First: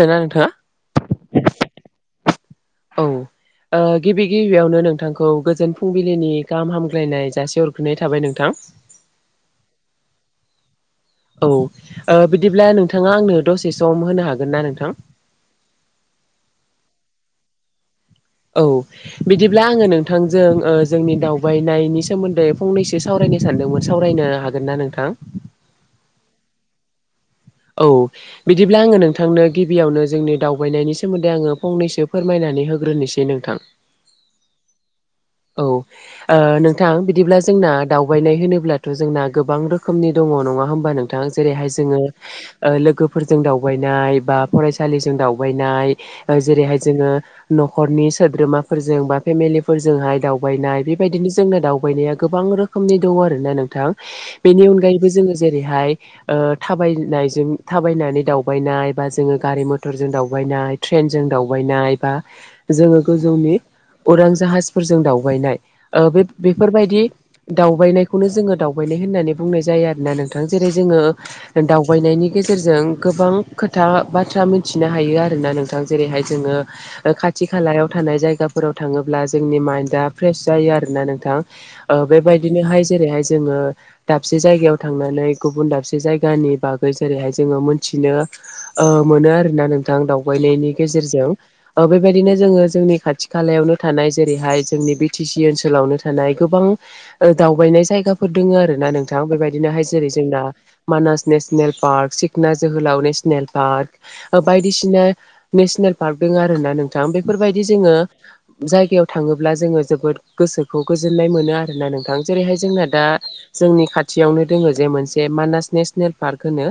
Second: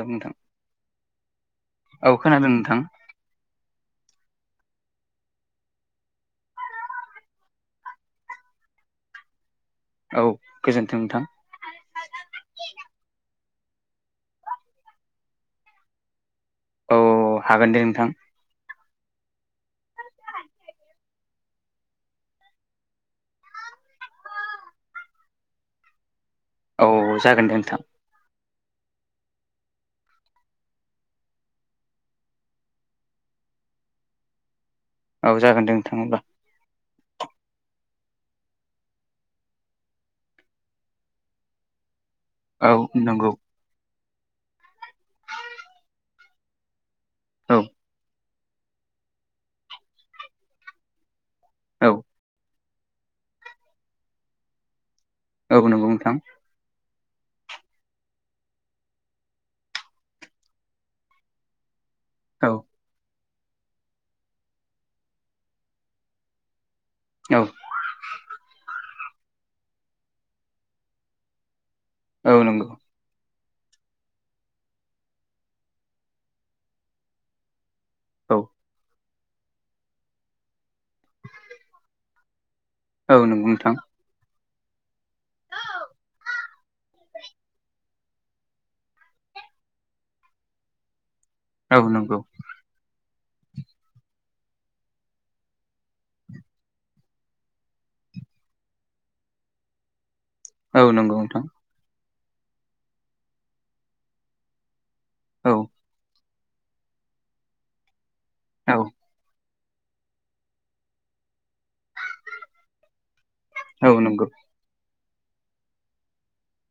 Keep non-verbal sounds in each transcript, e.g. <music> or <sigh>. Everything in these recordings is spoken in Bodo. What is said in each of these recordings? औ नोंथां नोंथाङा औ खोनादों नोंथां <unintelligible> औ गिबि गिबियावनो नोंथांखौ गोजोन फुंबिलिनि गाहाम हामग्लायनाय जासे हरग्रोनाय थाबाय नोंथां। <inaudible> औ गोजोन औ ओ बिदिब्ला नोंथाङा आंनो दसेस'आवनो होनो हागोन ना नोंथां? <inaudible> औ हागोन दे नोंथां औ बिदिब्ला आङो नोंथांजों ओ जोंनि दावबायनायनि सोमोन्दै फंनैसो सावराय नो सानदोंमोन सावरायनो हागोन ना नोंथां? औ <unintelligible> औ बिदिब्ला आङो नोंथांनो गिबियावनो जोंनि दावबायनायनि सोमोन्दै आङो फंनैसो फोरमायनानै होग्रोनोसै नोंथां। <unintelligible> जागोन औ दे नोंथां अब्ला ओ नों थां बिदिब्ला जोंना दावबायनाय होनोब्लाथ' जोंना गोबां रोखोमनि दङ नङा होमबा नोंथां जेरैहाय जोङो औ नंगौ लोगोफोरजों दावबायनाय बा फरायसालिजों दावबायनाय जेरैहाय जोङो औ न'खरनि सोद्रोमाफोरजों बा फेमिलिफोरजोंहाय दावबायनाय बेबायदिनो जोंना औ दावबायनाया गोबां रोखोमनि दं आरोना नोंथां बिनि अनगायै जोङो औ नंगौ जेरैहाय नोंथां ओ थाबाय नायजों थाबायनानै दावबायनाय बा जोङो गारि मथरजों दावबायनाय ट्रेनजों दावबायनाय औ जोङो गोजौनि उरां जाहासफोरजों दावबायनाय <unintelligible> बेफोरबायदि औ दावबायनायखौनो जोङो दावबायनाय होननानै बुंनाय जायो आरोना नोंथां जेरै जोङो दावबायनायनि औ नंगौ गेजेरजों गोबां खोथा बाथ्रा मिथिनो हायो आरोना नोंथां जेरैहाय जोङो खाथि खालायाव थानाय औ जायगाफोराव थाङोब्ला जोंनि माइन्द आ प्रेस जायो आरोना नोंथां ओ बेबाय बिदिनोहाय औ जेरैहाय नंगौ जोङो नोंथां द दसे जायगायाव थांनानै गुबुन दाबसे जायगानि बागै जेरैहाय जोङो मोनथिनो ओ मोनो आरोना नोंथां दावबायनायनि गेजेरजों औ ओ नंगौ बेबायदिनो जोङो जोंनि खाथि खालायावनो थानाय जेरैहाय जोंनि बि टि सि ओनसोलावनो थानाय गोबां दावबायनाय जायगाफोर दङ आरोना नोंथां बेबायदिनोहाय जेरै जोंना औ नंगौ मानास नोंथां नेसनेल पार्क सिखना जोहोलाव नेशनेल पार्क बायदिसिना औ नेसनेल पार्क दङ आरोना नोंथां बेफोरबायदि जोङो औ जायगायाव थाङोब्ला जोङो जोबोद गोसोखौ गोजोननाय मोनो आर नोंथां जेरैहाय जोंना दा जोंनि औ नंगौ खाथियावनो दोङो जे मोनसे मानास नेसनेल पार्क होनो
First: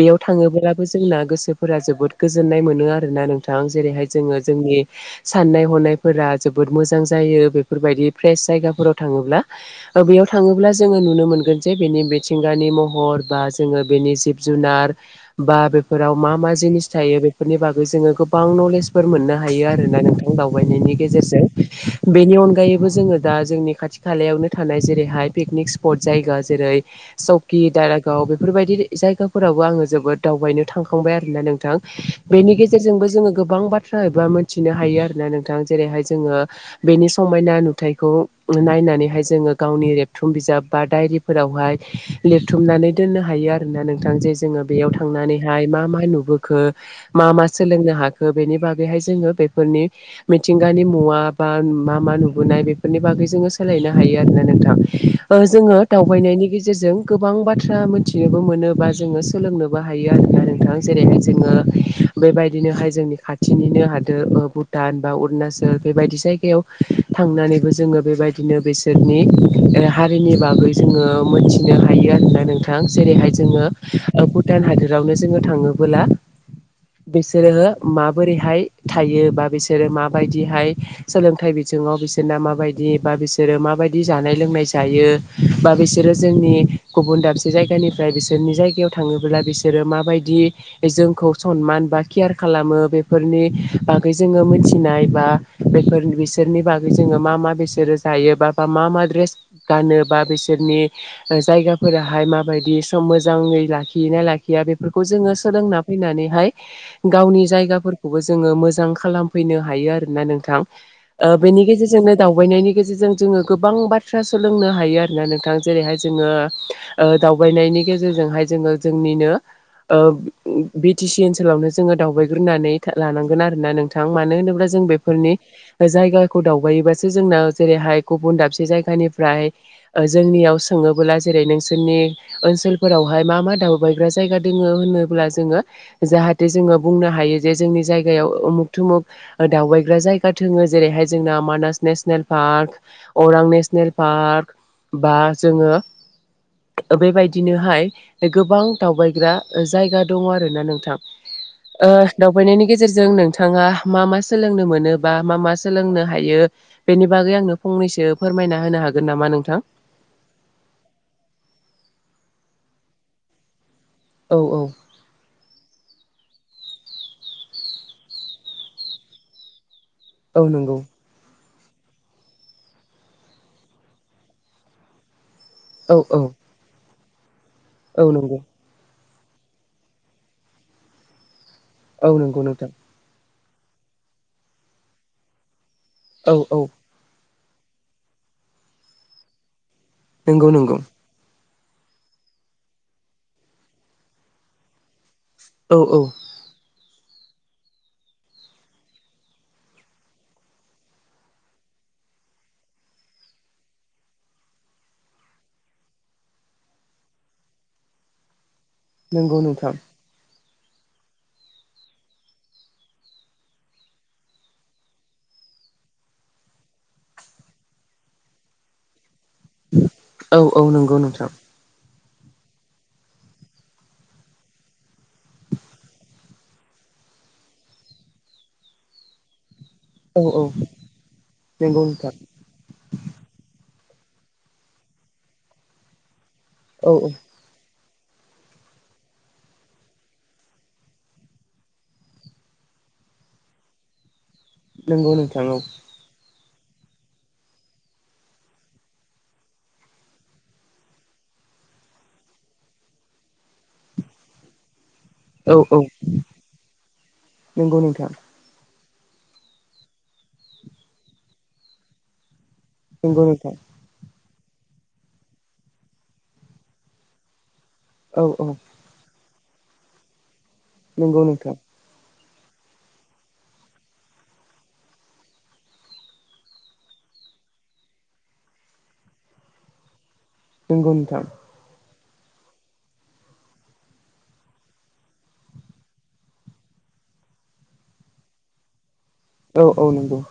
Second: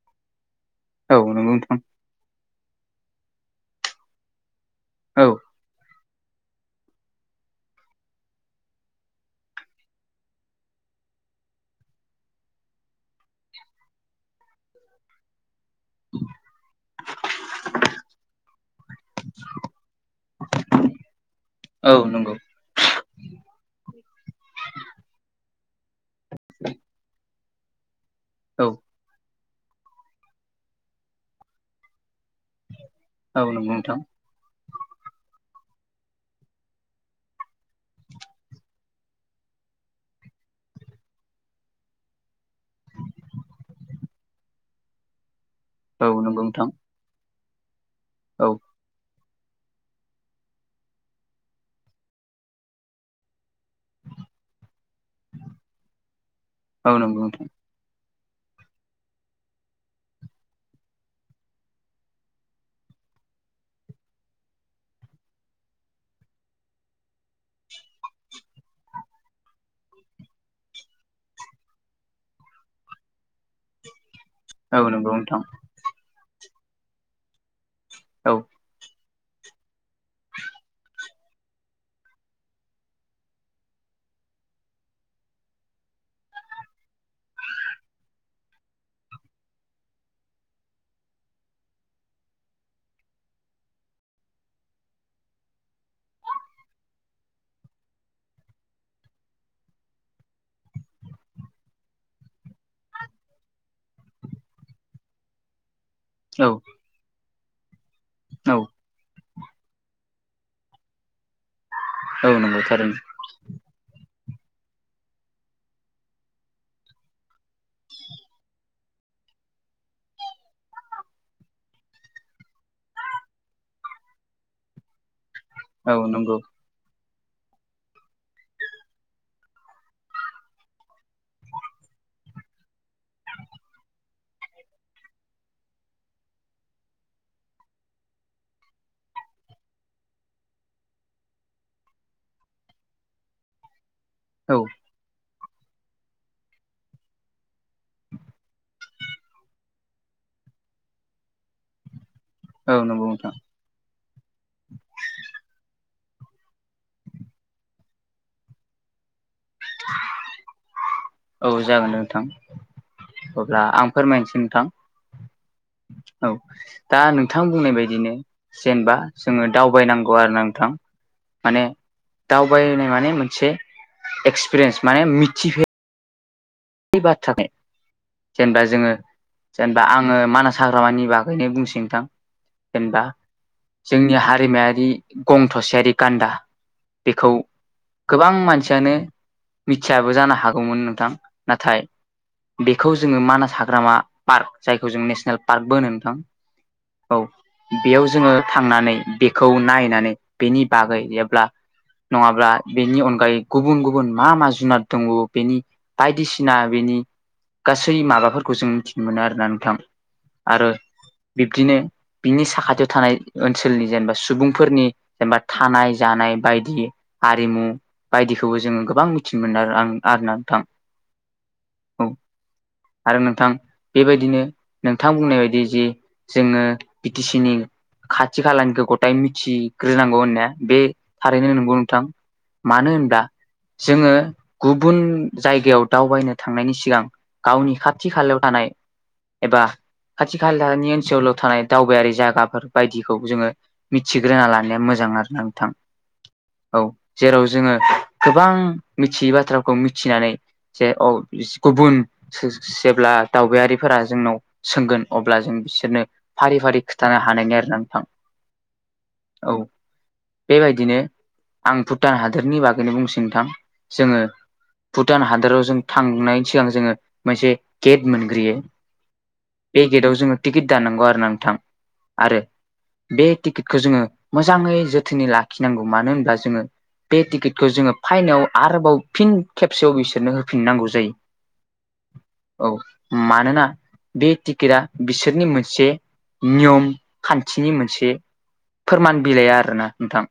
बेयाव थाङोब्लाबो औ जोंना नंगौ नोंथां गोसोफोरा जोबो गोज जोननाय मोनो आरोना नोंथां जेरैहाय जोङो जोंनि औ साननाय हनाय फोरा जोबोद मोजां जायो। बेफोरबायदि फ्रेस जायगाफोराव थाङोब्ला बेयाव थाङोब्ला जोङो नुनो मोनगोन जे बेनि मिथिंगा नि महर बा जोङो बेनि जिब जुनार बा फोराव मा मा जिनिस थायो बेफोरनि बागै जोङो गोबां नलेजफोर मोननो हायो आरोना नोंथां दावबायनि नि गेजेरजों। औ नंगौ बेनि अनगायैबो जोङो दा जोंनि खाथि खालायावनो थानाय जेरैहाय पिकनिक स्पट जायगा जेरै स दारागाव औ बेफोरबायदि जायगाफोरावबो आङो जोबोद दावबायनो थांखांबाय आरोना नोंथां‌। बेनि गेजेरजोंबो जोङो औ गोबां नंगौ नोंथां बाथ्रा एबा मिथिनो हायो आरोना नोंथां जेरैहाय जोङो बेनि समायना नुथाइखौ नायनानैहाय जोङो गावनि रेबथुम बिजाब बा डायरिफोरावहाय लिरथुमनानै दोननो हायो आरोना नोंथां जे जोङो बेयाव थांनानै मा मा औ नंगौ नुखो नोंथां म मा सोलोंनो हाखो औ बेनि बागैहाय जोङो बेफोरनि मिथिंगानि मुवा बा मा मा नुबोनाय बेफोरनि बागै जोङो सोलायनो हायो आरोना नोंथां। ओ जोङो दावबायनायनि औ गेजेरजों नंगौ गोबां नोंथां बाथ्रा मिथिनोबो मोनो बा जोङो सोलोंनोबो हायो आरोना नोंथां जेरैहाय जोङो बेबायदिनोहाय जों खाथिनिनो हादो ओ भुटान बा अरणाचल बे बादिसि जायगायाव थांनानैबो जोङो बेबायदिनो बिसोरनि ओ हारिनि बागै जोङो मोनथिनो हायो आरोना नोंथां। जेरैहाय जोङो ओ भुटान औ नंगौ हादोरावनो जोङो नोंथां थाङोबोला बिसोरो औ माबोरैहाय थायो बा बिसोरो माबायदिहाय सोलोंथाइ बिथिङाव बिसोरना माबायदि बा बिसोरो माबायदि जानाय लोंनाय जायो बा बिसोरो जोंनि गुबुन दाबसे जायगानिफ्राय बिसोरनि जायगायाव थाङोब्ला बिसोरो माबायदि जो जोंखौ सनमान बा केयार खालामो बेफोरनि बागै जोङो मिथिनाय बा बेफोर बिसोरनि बागै जोङो मा मा बिसोरो जायो बा मा मा ड्रेस गानो बा बिसोरनि ओ जायगाफोराहाय माबायदि सम मोजाङै लाखियो ना लाखिया बेफोरखौ जोङो सोलोंना फैनानैहाय गावनि जायगाफोरखौबो जोङो औ मोजां खालामफैनो हायो आरोना नों थां। ओ बेनि गेजेरजोंनो औ नंगौ दावबायनायनि थारैनो गेजेरजों जोङो गोबां बाथ थ्रा सोलोंनो हायो आरोना नोंथां जेरैहाय जोङो ओ दावबायनायनि गेजेरजोंहाय जोङो जोंनि निनो ओ बि टि सि ओनसोलावनो जोङो दावबायग्रोनानै लानांगोन आरोना नोंथां मानो होनोब्ला जों बे फोरनि औ नंगौ जायगाखौ दावबायोबा सो जोंनाव जेरैहाय गुबुन दाबसे जायगानिफ्राय ओ जोंनियाव सोङोबोला जेरै नोंसोरनि ओनसोलफोरावहाय मा मा दावबायग्रा जाया दङो होनोब्ला जोङो जाहाथे जोङो बुं नो हायो जे जोंनि जायगायाव उमुग तुमुग ओ दावबाय ग्रा जायगा दोङो जेरैहाय जोंना मानास नेसनेल पार्क अरां नेसनेल पार्क औ बा जोङो बेबायदिनोहाय गोबां दावबायग्रा जायगा दङ आरो ना नोंथां। ओ दावबायनायनि औ नंगौ गेजेरजों नोंथां नोंथाङा मा मा सोलोंनो मोन नो बा मा मा सोलोंनो हायो बेनि बागै आंनो फनैसो फोरमाय होनो हागोन नोंथां। औ जागोन नोंथां। अब्ला आं फोरमायनोसै औ औ नोंथां। औ दा नोंथां बुंनाय बायदिनो जेनेबा जोङो दावबायनांगौ गुवार औ नांथां नंगौ माने दावबायनाय माने मोनसे एक्सपिरियेन्स माने मिथिफे औ औ। बे बाथ्राखाय औ नंगौ जेनेबा जोङो जेनेबा आङो मानास हाग्रामानि बागैनो बुंसै नोंथां औ नंगौ नोंथां जेनेबा जोंनि हारिमायारि गं थसेआरि गान्दा औ औ बेखौ गोबां मानसियानो मिथियाबो जानो नंगौ नंगौ हागौमोन नोंथां। नाथाय बेखौ जोङो मानास हाग्रामा पार्क जायखौ जों नेसने नेेल पार्कबो औ होनो औ नोंथां औ बेयाव जोङो थांनानै बेखौ नायनानै बेनि बागै एब्ला नङाब्ला बेनि अनगायै गुबुन गुबुन मा मा जुनार दङ बेनि बायदिसिना बेनि गासै माबाफोरखौ जों मिथिनो मोनो आरोना नोंथां। आरो बिब्दिनो बिनि साखाथियाव थानाय ओनसोलनि जेनेबा सुबुंफोरनि जेनेबा थानाय जानाय बायदि हारिमु बायदिखौबो जोङो गोबां मिथिनो मोनो आं आरोना औ नोंथां औ नंगौ नोंथां औ आरो नोंथां बेबायदिनो नोंथां बुंनाय बायदि जि जोङो बि टि सि नि खाथि खालानिखो गथाइ मिथि ग्रोनांगौ औ होननाया औ बे थारैनो नंगौ नोंथां मानो होनब्ला जोङो गुबुन जायगायाव दावबायनो थांनायनि औ सिगां गावनि खाथि थि खालायाव थानाय एबा खाथि खालानि ओनसोलाव थानाय दावबायारि जायगाफोर बायदिखौ जोङो मिथि ग्रोना लानाया मोजां नंगौ आरो ना औ नोंथां औ जेराव जोङो गोबां मिथियै बाथ्राखौ मिथिनानै जे औ गुबुन जेब्ला दावबायारिफोरा जोंनाव सोंगोन अब्ला औ जों औ बिसोरनो फारि फारि खिथानो हानायनि आरो नोंथां औ बेबायदिनो आं भुटान हा दोरनि बागैनो बुंसिनो नोंथां भुटान हादराव जों थांनायनि सिगां जोङो मोनसे गेट औ औ मोनग्रोयो बे गेटाव जोङो टिकेट दाननांगौ आरोना नोंथां आरो बे टिकेटखौ जोङो मोजाङै जोथोनै लाखिनांगौ मानो होनोब्ला जोङो बे टिकेटखौ जोङो फाइनेलाव आरोबाव फिन खेब खबसेयाव बिसोरनो होफिननांगौ नंगौ जायो नोंथां । औ मानोना बे टिकेटआ बिसोरनि मोनसे नियम खान्थिनि मोनसे फोरमान बिलाइया औ औ आरोना नंगौ नोंथां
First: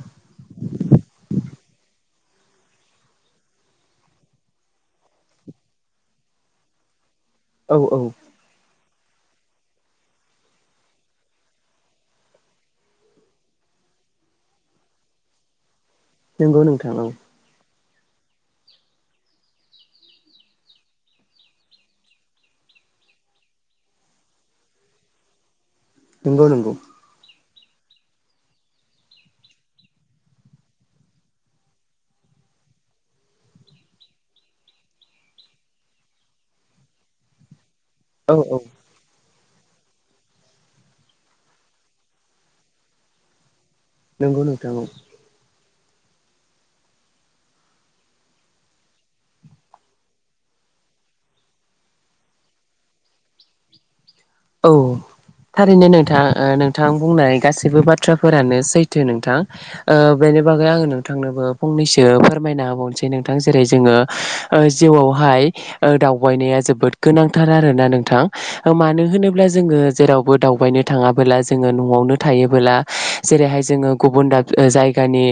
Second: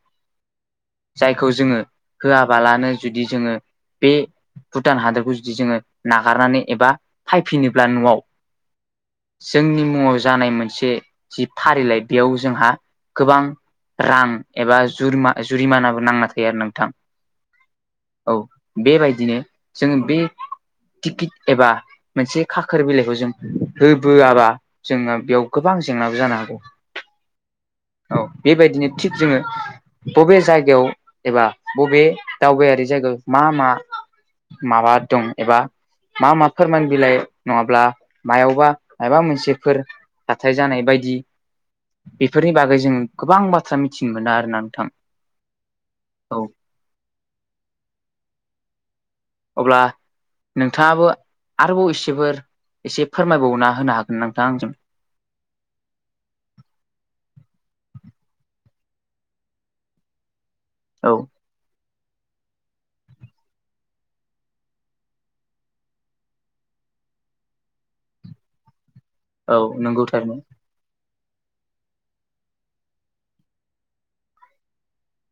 जायखौ जोङो होआबालानो जुदि जोङो बे भुटान हादरखौ जुदि जोङो नागारनानै एबा औ फायफिनोब्ला औ न'आव जोंनि मुङाव जानाय मोनसे जि फारिलाइ बेयाव जोंहा गोबां रां एबा जुरि जुरिमानाबो नांना थायो आरो नंगौ नोंथां औ औ बेबायदिनो जों बे टिकिट एबा मोनसे खाखोर बिलाइखौ जों होबोआबा जोङो बेयाव गोबां जेंनाबो जानो नंगौ हागौ नंगौ औ बेबायदिनो थिग जोङो बबे जायगायाव एबा बबे दावबायारि जायगायाव मा मा माबा दं एबा मा मा फोरमान बिलाइ नङाब्ला औ औ मायावबा मायबा मोनसे फोर जाथाय जानाय बायदि बेफोरनि बागै जों गोबां बा बाथ्रा मिथिनो मोनो नंगौ आरोना औ नोंथां औ अब्ला नोंथाङाबो आरोबाव एसेफोर एसे फोरमायबावना होनो हागो औ थारैनो नोंथां ओ नोंथां बुंनाय गासै सैबो बाथ्राफोरानो सैथो नोंथां ओ बेनि बागै आङो औ नोंथांनोबो फंनैसो फोरमायना होबावनोसै नोंथां जेरै जोङो ओ जिउआवहाय ओ दावबायनाया जोबोद गोनांथार आरोना नोंथां मानो होनोब्ला औ जोङो नंगौ जेरावबो थारैनो दावबायनो थाङा बोला जोङो न'आवनो थायोबोला जेरैहाय जोङो गुबुन दाब ओ जायगानि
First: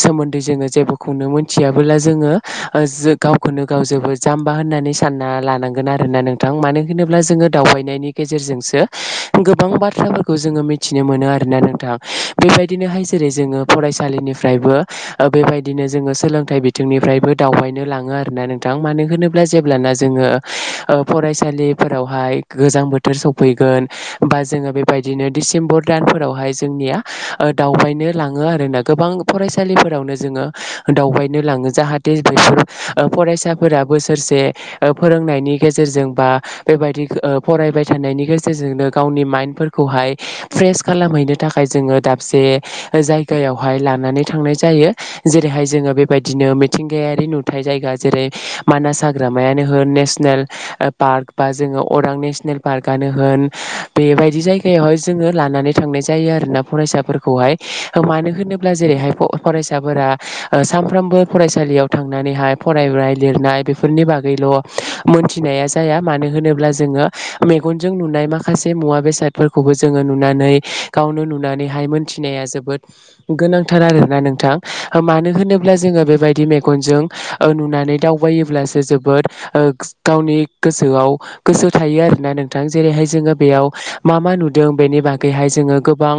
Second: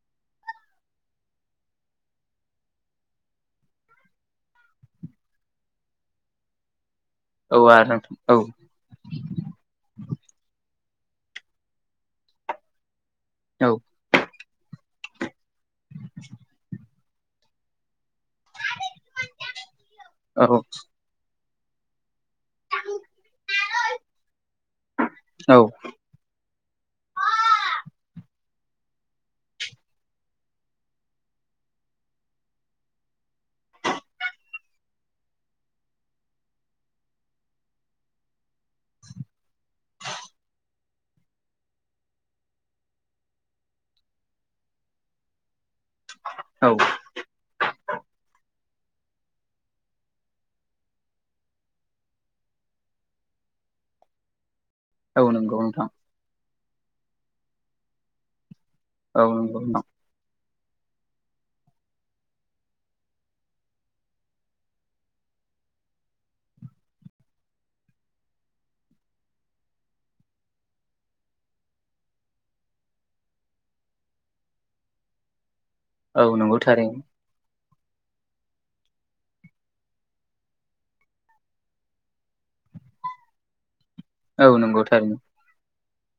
सोमोन्दै सोमोन्दै जोङो जेबोखौनो मोनथियाबोला जोङो गावखौनो गाव जोबोद जाम्बा होननानै सान ना लानांगोन आरोना नोंथां मानो होनोब्ला जोङो औ आरो दावबायनायनि नोंथां औ गेजेरजोंसो गोबां बाथ्राफोरखौ जोङो मिथिनो मोनो आरोना नोंथां बेबायदिनोहाय जेरै जोङो औ फरायसालिनिफ्रायबो ओ बेबाय बिदिनो जोङो सोलोंथाइ बिथिंनिफ्रायबो दावबायनो लाङो आ नोंथां मानो होनोब्ला जेब्लाना जोङो औ ओ फरायसालिफोरावहाय गो बोथोर सफैगोन बा जोङो बेबायदिनो औ दिसेम्बर दानफोरावहाय जोंनिया ओ दावबायनो लां ङो आरोना गोबां फरायसालिफोरावनो जोङो दावबायनो लाङो जाहाथे बेफोर ओ फराय फरायसाफोरा बोसोरसे ओ फोरोंनायनि गेजेरजों बा बेबायदि ओ फरायबाय थानायनायनि गेजेरजोंनो गावनि माइन्दफोरखौहाय फ्रेश खालामहैनो थाखाय जोङो दाबसे जायगायावहाय लानानै थांनाय जायो जेरैहाय जोङो बेबायदिनो औ मिथिंगायारि नुथाय जायगा जेरै मानास हाग्रामायानो हो नेसनेल पार्क बा जोङो अरां नेसनेल पार्कनो होन बेबायदि जायगायावहाय औ जोङो नंगौ लानानै नोंथां थांनाय जायो आरोना फरायसाफोरखौहाय मानो होनोब्ला जेरैहाय औ नंगौ नोंथां फरायसाफोरा सानफ्रोमबो फरायसालियाव थांनानैहाय फरायनाय लिरनाय बेफोरनि बागैल' मोनथिना या जाया मानो होनोब्ला जोङो मेगनजों नुनाय माखासे मुवा बेसादफोरखौबो जोङो नुनानै गावनो नुनानैहाय मोन्थिनाया जोबोद गोनांथार आरोना नोंथां मानो होनो ब्ला जोङो औ बेबायदि नंगौ थारैनो मेगनजों ओ नुनानै दावबायोब्लासो जोबोद गावनि गोसोआव गोसो थायो आरो नोंथां जेरैहाय जोङो बेयाव मा मा औ नुदोंं नंगौ बेनि थारैनो बागैहाय जोङो गो गोबां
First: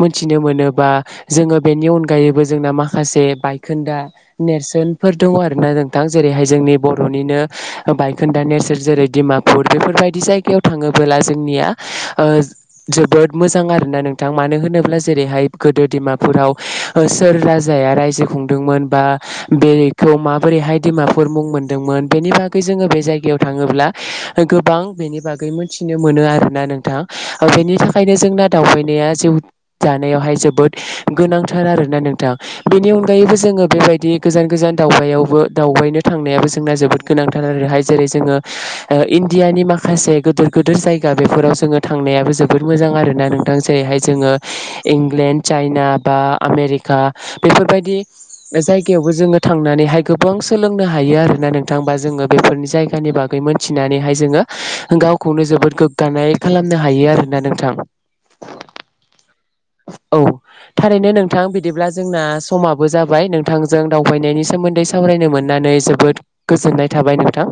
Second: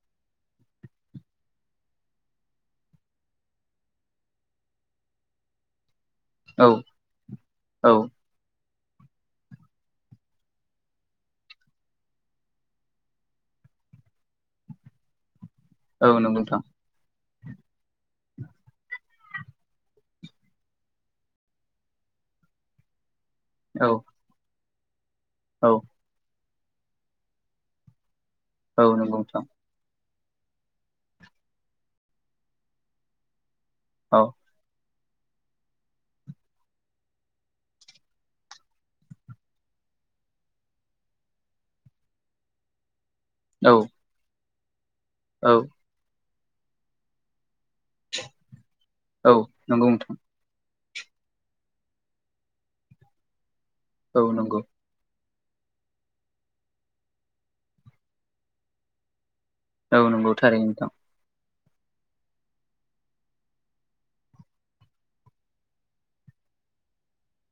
मोनथिनो मोनो बा जोङो बेनि अनगायैबो जोंना माखासे बायखोन्दा नेरसोनफोर दं आरो ना जों दा जेरैहाय औ जोंनि बर'निनो औ बायखोन्दा नेेरसोन जेरै डिमापुर बेफोरबायदि जाय गायाव थाङोबोला जोंनिया जोबोद मोजां आरोना नोंथां मानो होनोब्ला जेरैहाय गोदो नंगौ दिमाफुराव नोंथां सोर राजाया रायजो खुंदोंमोन बा बेखौ माबोरैहाय दिमाफोर मुं मोनदोंमोन बे नि बागै जों बे जायगायाव औ थाङोब्ला गोबां बेनि बागै औ मोनथिनो मोनो आरोना नोंथां, बेनि थाखाय नो जोंना औ दावबायनाया नंगौ जिउ नोंथां दा नायावहाय जोबोद गोनांथार आरोना नोंथां बेनि अनगायैबो जोङो बेबायदि औ गोजान गोजान दावबायावबो दावबायनो थांनायाबो जोंना जोबोद गोनांथार आरोहाय जेरै जोङो इण्डियानि माखासे गोदोर गोदोर जायगा बेफोराव जोङो थांनायाबो जोबोद मोजां आरोना नोंथां औ जेरैहाय जोङो इंलेण्ड औ चाइना बा आमेरिका बेफोरबायदि जायगायावबो औ जोङो नंगौ थांनानैहाय नोंथां गोबां सोलों नो हायो आरोना नोंथा बा जोङो बेफोर जायगानि बागै मोनथिनानैहाय औ जोङो नंगौ गाव खौनो जोबोद गोग्गानाय खालामनो हायो आरोना नोंथां। औ थारैनो नोंथां बि दिब्ला जोंना समाबो जाबाय नोंथांजों दावबायनायनि सोमोन्दै सामरायनो मोननानै जोबोद गो जोननाय थाबाय नोंथां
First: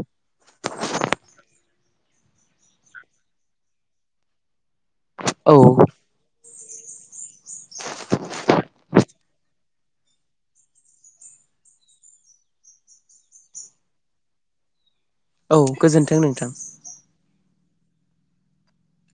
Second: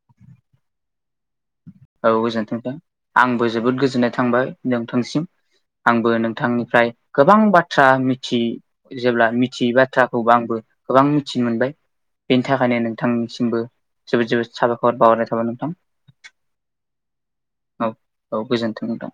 औ गोजोनथों नोंथां आंबो जोबोद गोजोननाय थांबाय नोंथांनिसिम। औ आंबो नोंथांनिफ्राय गोबां बाथ्रा मिथि जेब्ला मिथियै बा थ्राखौ आंबो गोबां मिथिनो मोनबाय बेनि थाखायनो नोंथांनिसिमबो जोबोद जोबोद साबायखर बावहरनाय थाबाय औ नोंथां। गोजोन्थों नोंथां औ औ गोजोनथों नोंथां।